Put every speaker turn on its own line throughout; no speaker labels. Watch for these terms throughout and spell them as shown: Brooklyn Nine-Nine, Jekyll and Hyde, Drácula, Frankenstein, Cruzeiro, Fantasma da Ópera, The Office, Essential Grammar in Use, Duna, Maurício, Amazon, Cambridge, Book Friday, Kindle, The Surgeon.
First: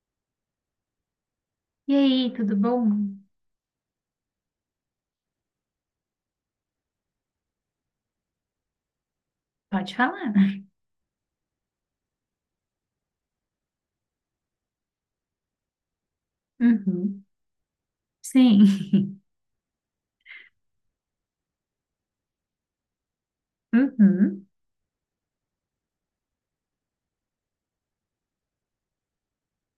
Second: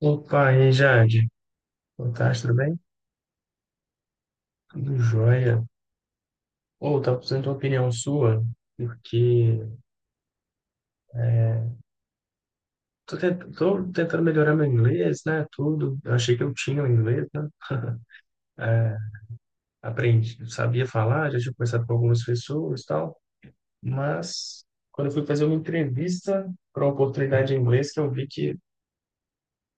Opa, e aí, Jade?
E
Boa
aí,
tarde,
tudo
tudo bem?
bom?
Tudo jóia. Ou, tá precisando de uma opinião sua, porque
Pode falar.
é, tô tentando melhorar meu inglês, né? Tudo. Eu achei que eu tinha o
Uhum.
inglês, né? É,
Sim.
aprendi, sabia falar, já tinha conversado com algumas pessoas e tal,
Uhum.
mas quando eu fui fazer uma entrevista para uma oportunidade em inglês, que eu vi que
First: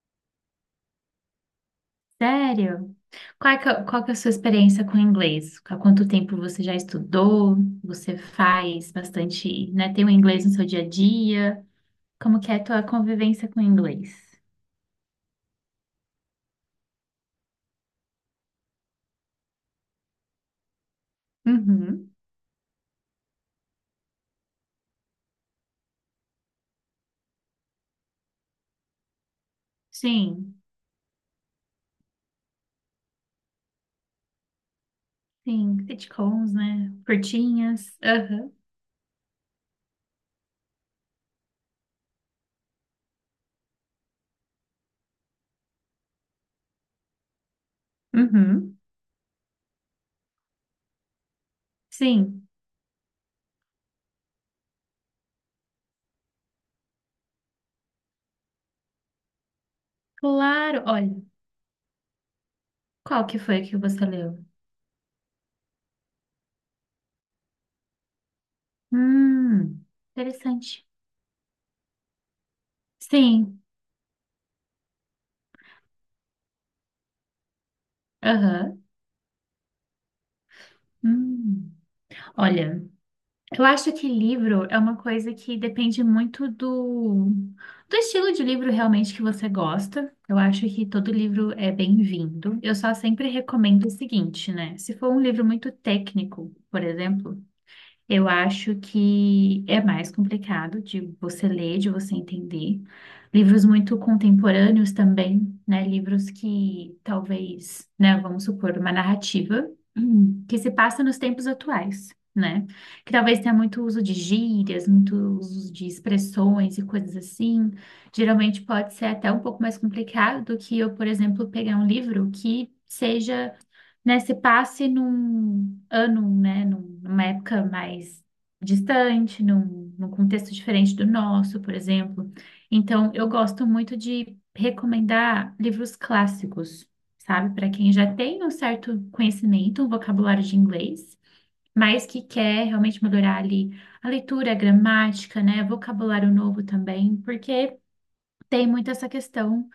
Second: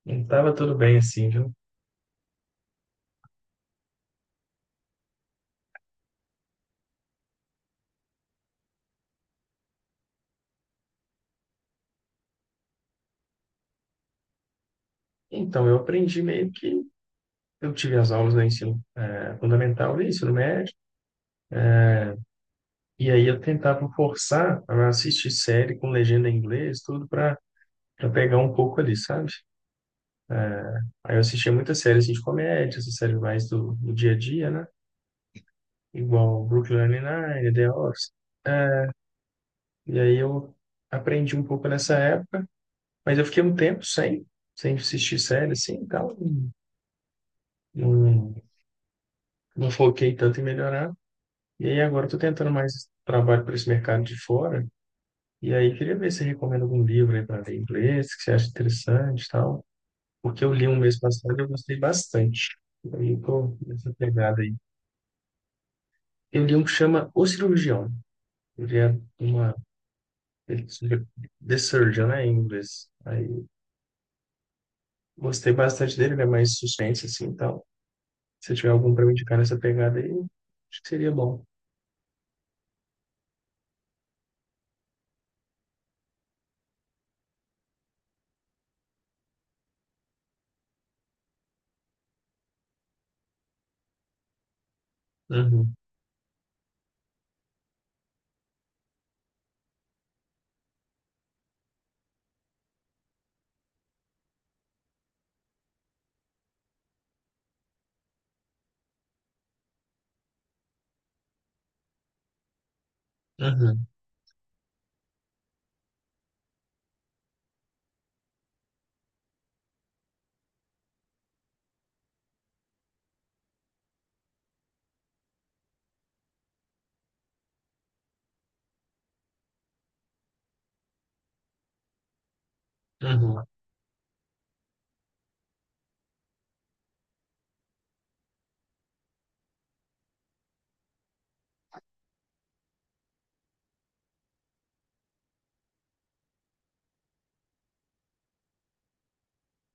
não estava tudo bem assim, viu?
Sério? Qual que é a sua experiência com o inglês? Há quanto tempo você já estudou? Você faz bastante, né? Tem o inglês no seu dia a dia? Como que é a tua convivência com o inglês?
Então, eu aprendi meio que. Eu tive as aulas do ensino, fundamental e ensino médio.
Uhum.
E aí eu tentava forçar a assistir série com legenda em inglês, tudo para pegar um pouco ali, sabe?
Sim.
Aí eu assistia muita série assim, de comédia, essa série mais do dia a dia, né?
Sim.
Igual
Sitcoms,
Brooklyn
né?
Nine-Nine, The
Curtinhas.
Office.
Aham.
É, E aí eu aprendi um pouco nessa época, mas eu fiquei um tempo sem assistir série, assim, então não,
Uhum.
não foquei tanto em melhorar. E aí agora eu tô
Sim.
tentando mais trabalho para esse mercado de fora, e aí queria ver se você recomenda algum livro aí para ler em inglês, que você acha interessante e tal. O que eu li um
Claro.
mês
Olha,
passado e eu gostei bastante. Aí eu
qual que
tô
foi que
nessa
você
pegada
leu?
aí. Eu li um que chama O Cirurgião. Ele é uma...
Hum,
Ele,
interessante.
The Surgeon, né, em inglês. Aí
Sim.
gostei bastante dele, ele é mais suspense, assim, então. Se tiver
Aham.
algum pra me indicar nessa pegada aí, acho que seria bom.
Hum. Olha, eu acho que livro é uma coisa que depende muito do estilo de livro realmente que você gosta. Eu acho que todo livro é bem-vindo. Eu só sempre recomendo o seguinte, né? Se for um livro muito
Uhum,
técnico, por exemplo, eu acho que é mais complicado de você ler, de você entender. Livros muito contemporâneos também, né? Livros que talvez, né, vamos supor, uma narrativa que se passa nos tempos atuais, né? Que talvez tenha muito
uhum,
uso de gírias, muito uso de expressões e coisas assim. Geralmente pode ser até um pouco mais complicado do que eu, por exemplo, pegar um livro que seja, né, se passe num ano, né, numa época mais distante, num contexto diferente do nosso, por exemplo. Então, eu
uhum,
gosto muito de recomendar livros clássicos, sabe, para quem já tem um certo conhecimento, um vocabulário de inglês, mas que quer realmente melhorar ali a leitura, a gramática, né, vocabulário novo também, porque tem muito essa questão,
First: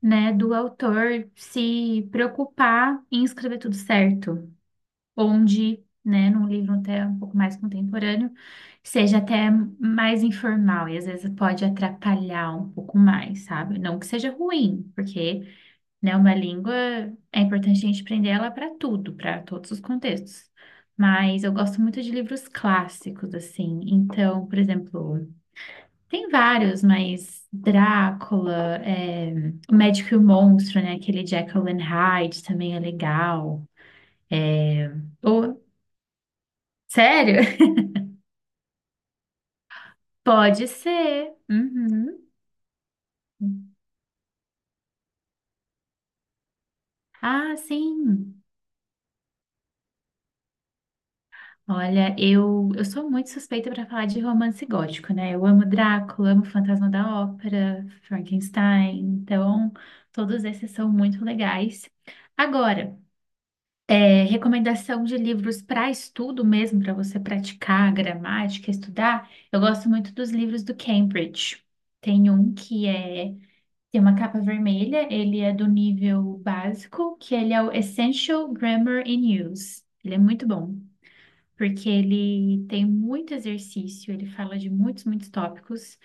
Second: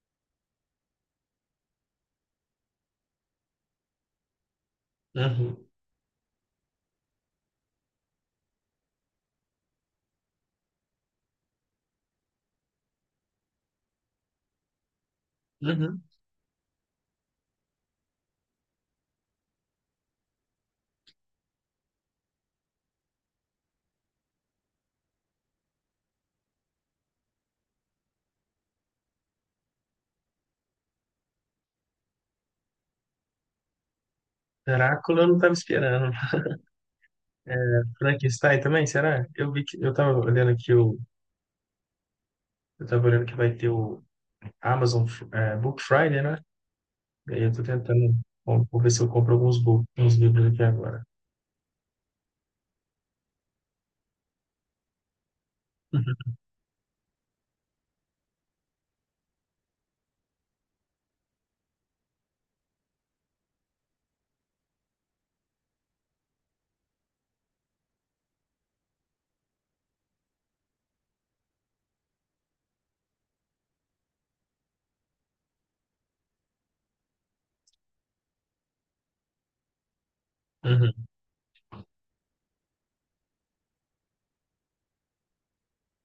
né, do autor se preocupar em escrever tudo certo
uhum,
onde, né, num livro até um pouco mais contemporâneo, seja até mais informal e às vezes pode atrapalhar um pouco mais, sabe? Não que seja ruim, porque,
uhum.
né, uma língua é importante a gente aprender ela para tudo, para todos os contextos. Mas eu gosto muito de livros clássicos, assim. Então, por exemplo, tem vários, mas Drácula, é, O Médico e o Monstro, né? Aquele de Jekyll and Hyde também é legal. É,
Drácula eu não tava
ou-
esperando.
Sério?
É, Frankenstein também, será? Eu vi que... Eu tava olhando
Pode
aqui o...
ser. Uhum.
Eu tava olhando que vai ter o Amazon Book Friday, né? E aí eu
Ah,
tô tentando,
sim.
bom, vou ver se eu compro uns livros aqui agora.
Olha, eu sou muito suspeita para falar de romance gótico, né? Eu amo
Uhum.
Drácula, amo Fantasma da Ópera, Frankenstein. Então, todos esses são muito legais. Agora, é, recomendação de livros para estudo mesmo, para você praticar a gramática, estudar. Eu gosto muito dos livros do Cambridge. Tem um que é, tem uma capa vermelha, ele é do nível básico, que ele é o Essential Grammar in Use. Ele é muito bom,
Uhum.
porque ele tem muito exercício, ele fala de muitos, muitos tópicos,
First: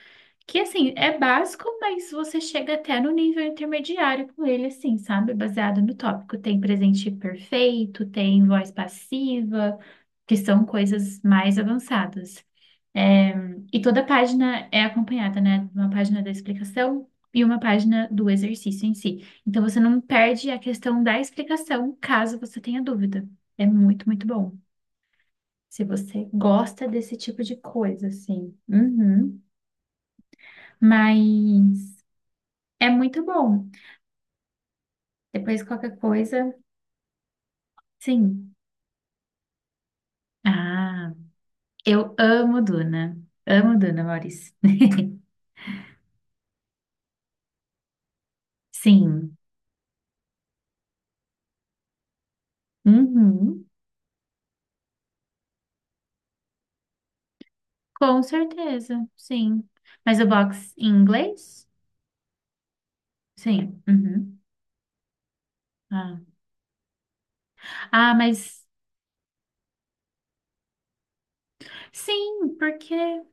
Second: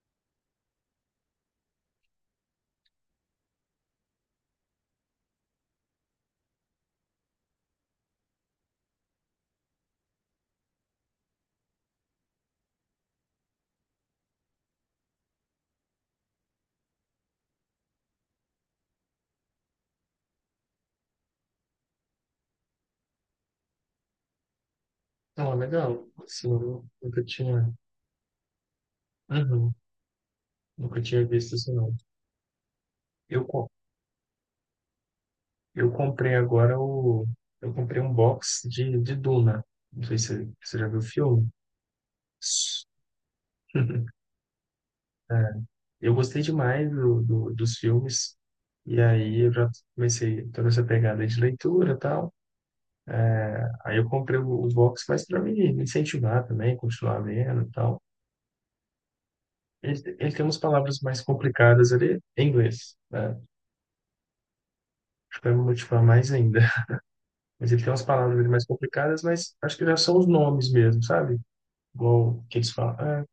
que assim, é básico, mas você chega até no nível intermediário com ele, assim, sabe? Baseado no tópico. Tem presente perfeito, tem voz passiva, que são coisas mais avançadas. É, e toda página é acompanhada, né, de uma página da explicação e uma página do exercício em si. Então você não perde a questão da explicação caso você tenha dúvida. É muito, muito bom.
Não, é
Se
legal.
você
Assim, eu
gosta desse
nunca
tipo de
tinha,
coisa, assim. Uhum.
uhum. Nunca tinha visto isso não.
Mas é muito
Eu,
bom.
co-
Depois
eu
qualquer
comprei
coisa,
agora o, eu comprei um
sim.
box de Duna. Não sei se você já viu o
Ah,
filme.
eu amo
S-
Duna. Amo Duna, Maurício.
É, eu gostei demais dos filmes. E
Sim.
aí eu já comecei toda essa pegada de leitura e tal.
Uhum.
Aí eu comprei o box mais para me incentivar também, continuar vendo e tal.
Com certeza, sim.
Ele,
Mas o
ele tem umas
box em
palavras mais
inglês?
complicadas ali em inglês, né?
Sim. Uhum.
Acho que vai me motivar
Ah.
mais ainda. Mas ele tem umas
Ah,
palavras ali mais
mas
complicadas, mas acho que já são os nomes mesmo, sabe? Igual
sim,
que eles
porque
falam. Ah,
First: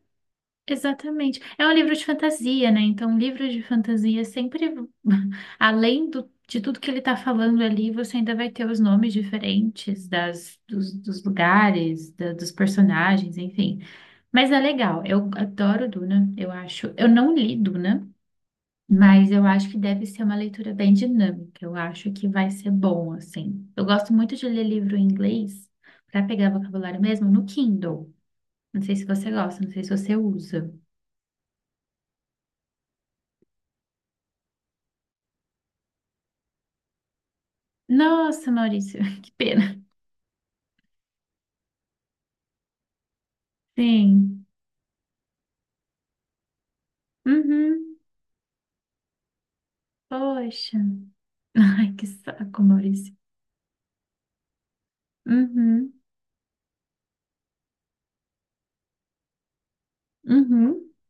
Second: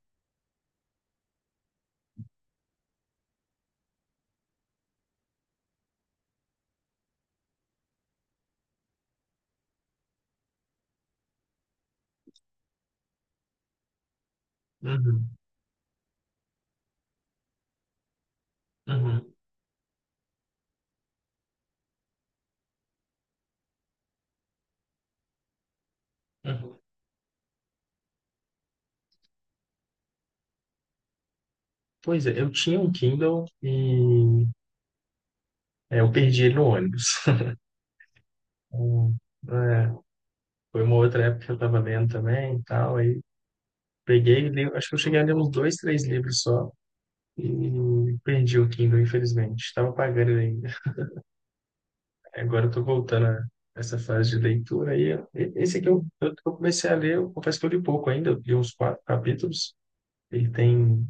exatamente. É um livro de fantasia, né? Então, livro de fantasia sempre, além de tudo que ele está falando ali, você ainda vai ter os nomes diferentes das, dos, dos lugares, dos personagens, enfim. Mas é legal.
uhum,
Eu adoro Duna, eu acho. Eu não li Duna. Mas
uhum,
eu acho que deve ser uma leitura bem dinâmica. Eu acho que vai ser bom, assim. Eu gosto muito de ler livro em inglês para pegar
uhum.
vocabulário mesmo no Kindle. Não sei se você gosta, não sei se você usa.
Pois é, eu tinha um Kindle e eu perdi ele no ônibus.
Nossa, Maurício,
Hum,
que pena.
é, foi uma outra época que eu estava lendo também e tal, aí
Sim.
peguei, e li, acho que eu cheguei a ler uns dois, três livros só
Uhum.
e perdi o Kindle, infelizmente. Estava pagando ele.
Poxa. Ai, que saco,
Agora eu tô
Maurício.
voltando a essa fase de leitura aí. Ó. Esse aqui
Uhum.
eu comecei a ler, eu confesso que eu li pouco ainda, eu li uns quatro capítulos, ele
Uhum.
tem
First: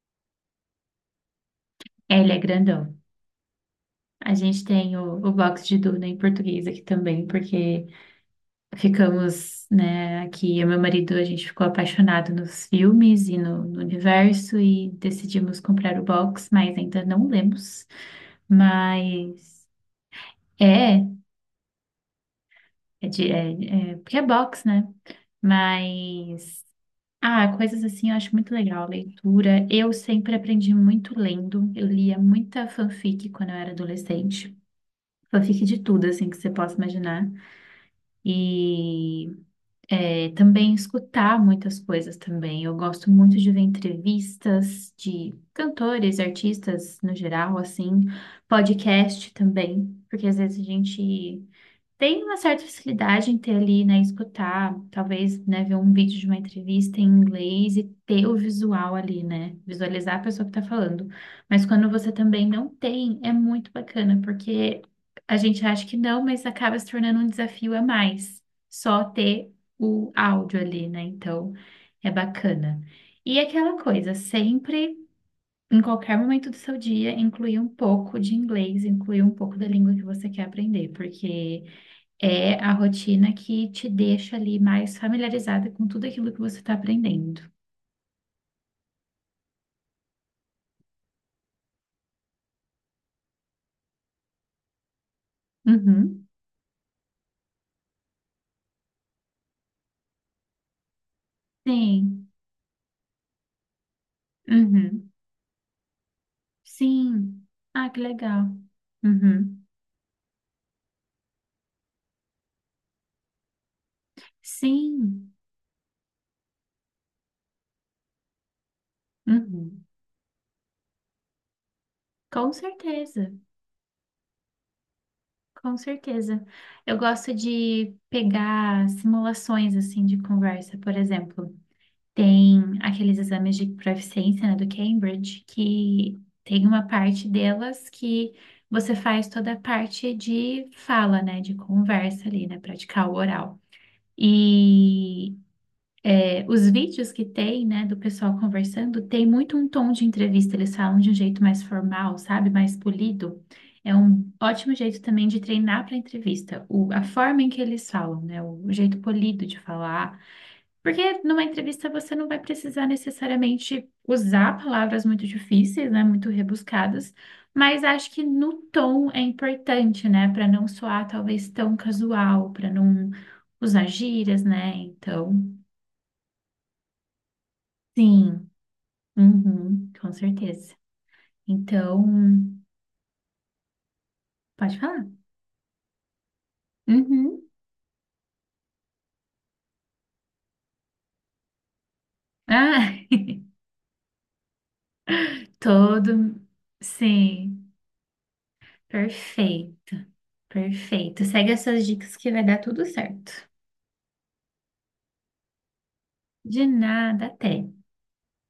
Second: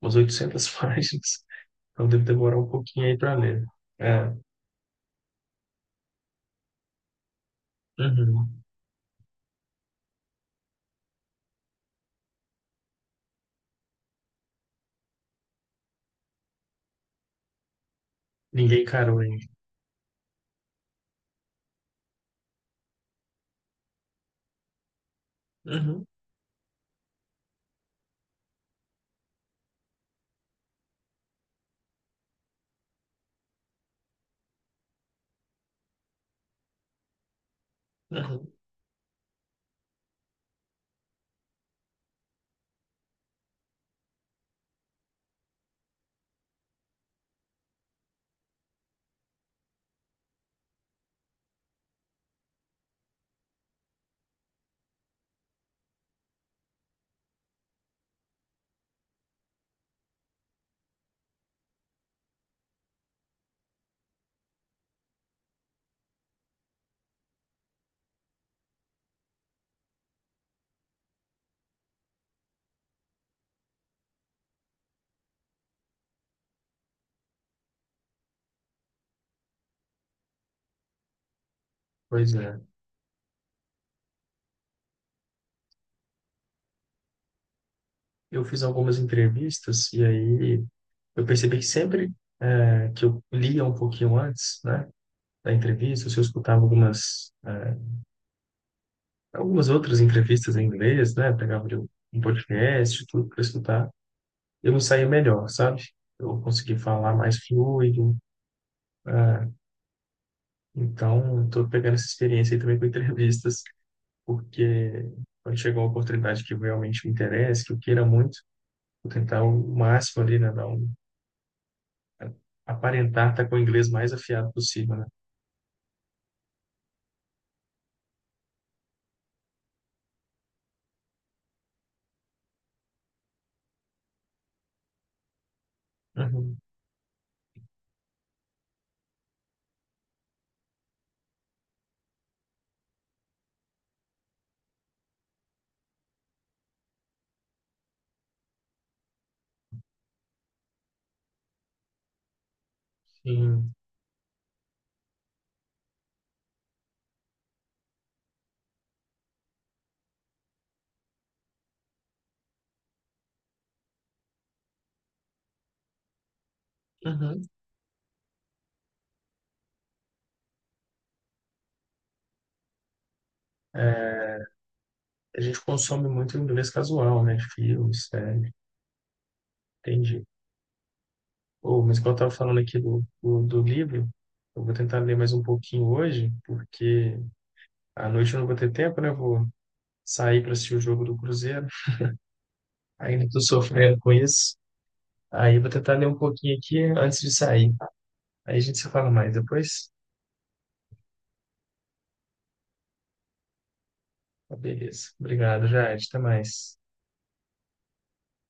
umas 800 páginas, então
É,
deve
ele é
demorar um
grandão.
pouquinho aí para ler. É,
A gente tem o box de Duna em português aqui também, porque
uhum.
ficamos, né, aqui, eu e meu marido, a gente ficou apaixonado nos filmes e no, no universo e decidimos comprar o box, mas ainda não lemos.
Ninguém encarou ainda.
Mas é, porque é box, né?
Uhum,
Mas ah, coisas assim eu acho muito legal, leitura. Eu sempre aprendi muito lendo. Eu lia muita fanfic quando eu era adolescente. Fanfic de tudo, assim, que você possa imaginar.
uhum.
E é, também escutar muitas coisas também. Eu gosto muito de ver entrevistas de cantores, artistas no geral, assim, podcast também, porque às vezes a gente tem uma certa facilidade em ter ali, né, escutar, talvez, né, ver um vídeo de uma entrevista em inglês e ter o visual ali, né, visualizar a pessoa que tá falando. Mas quando você também não tem, é muito bacana, porque a gente acha que não, mas acaba se tornando um desafio a mais, só ter o áudio ali, né, então é bacana. E aquela coisa, sempre. Em qualquer momento do seu dia, incluir um pouco de inglês, incluir um pouco da língua que você quer aprender, porque
Pois
é
é.
a rotina que te deixa ali mais familiarizada com tudo aquilo que você está aprendendo.
Eu fiz algumas entrevistas e aí eu percebi que sempre que eu lia um pouquinho antes, né, da entrevista, se eu
Uhum.
escutava algumas outras entrevistas em inglês, né? Pegava de um
Sim.
podcast, tudo para escutar. Eu não saía
Uhum.
melhor, sabe? Eu consegui falar mais
Sim. Ah, que
fluido.
legal.
Ah,
Uhum.
então, estou pegando essa experiência aí também com entrevistas, porque
Sim.
quando chega uma oportunidade que realmente me interessa, que eu queira muito, vou tentar o
Uhum.
máximo ali, né? Dar um,
Com
aparentar
certeza.
estar com o inglês mais afiado possível, né?
Com certeza. Eu gosto de pegar simulações assim de conversa, por exemplo. Tem aqueles exames de proficiência, né, do Cambridge, que
Uhum,
tem uma parte delas que você faz toda a parte de fala, né, de conversa ali, né, praticar o oral. E é, os vídeos que tem, né, do pessoal conversando, tem muito um tom de entrevista, eles falam de um jeito mais formal, sabe, mais polido.
sim.
É um ótimo jeito também de treinar para entrevista, o, a forma em que eles falam, né, o jeito polido de falar porque numa entrevista você não vai precisar necessariamente usar palavras muito difíceis, né, muito rebuscadas,
Uhum.
mas acho que no tom é importante, né, para não soar talvez tão casual, para não usar gírias, né?
A
Então,
gente consome muito inglês casual, né? Filmes,
sim,
séries,
uhum, com
entendi.
certeza.
Oh, mas
Então,
quando eu estava falando aqui do livro, eu vou
pode
tentar
falar.
ler mais um pouquinho hoje, porque
Uhum.
à noite eu não vou ter tempo, né? Eu vou sair para assistir o jogo do Cruzeiro.
Ah,
Ainda estou sofrendo com isso. Aí eu vou tentar ler um
todo,
pouquinho aqui antes de
sim,
sair. Aí a gente se fala mais depois.
perfeito, perfeito. Segue essas dicas que vai dar tudo certo.
Tá, beleza. Obrigado, Jade. Até
De
mais.
nada, até.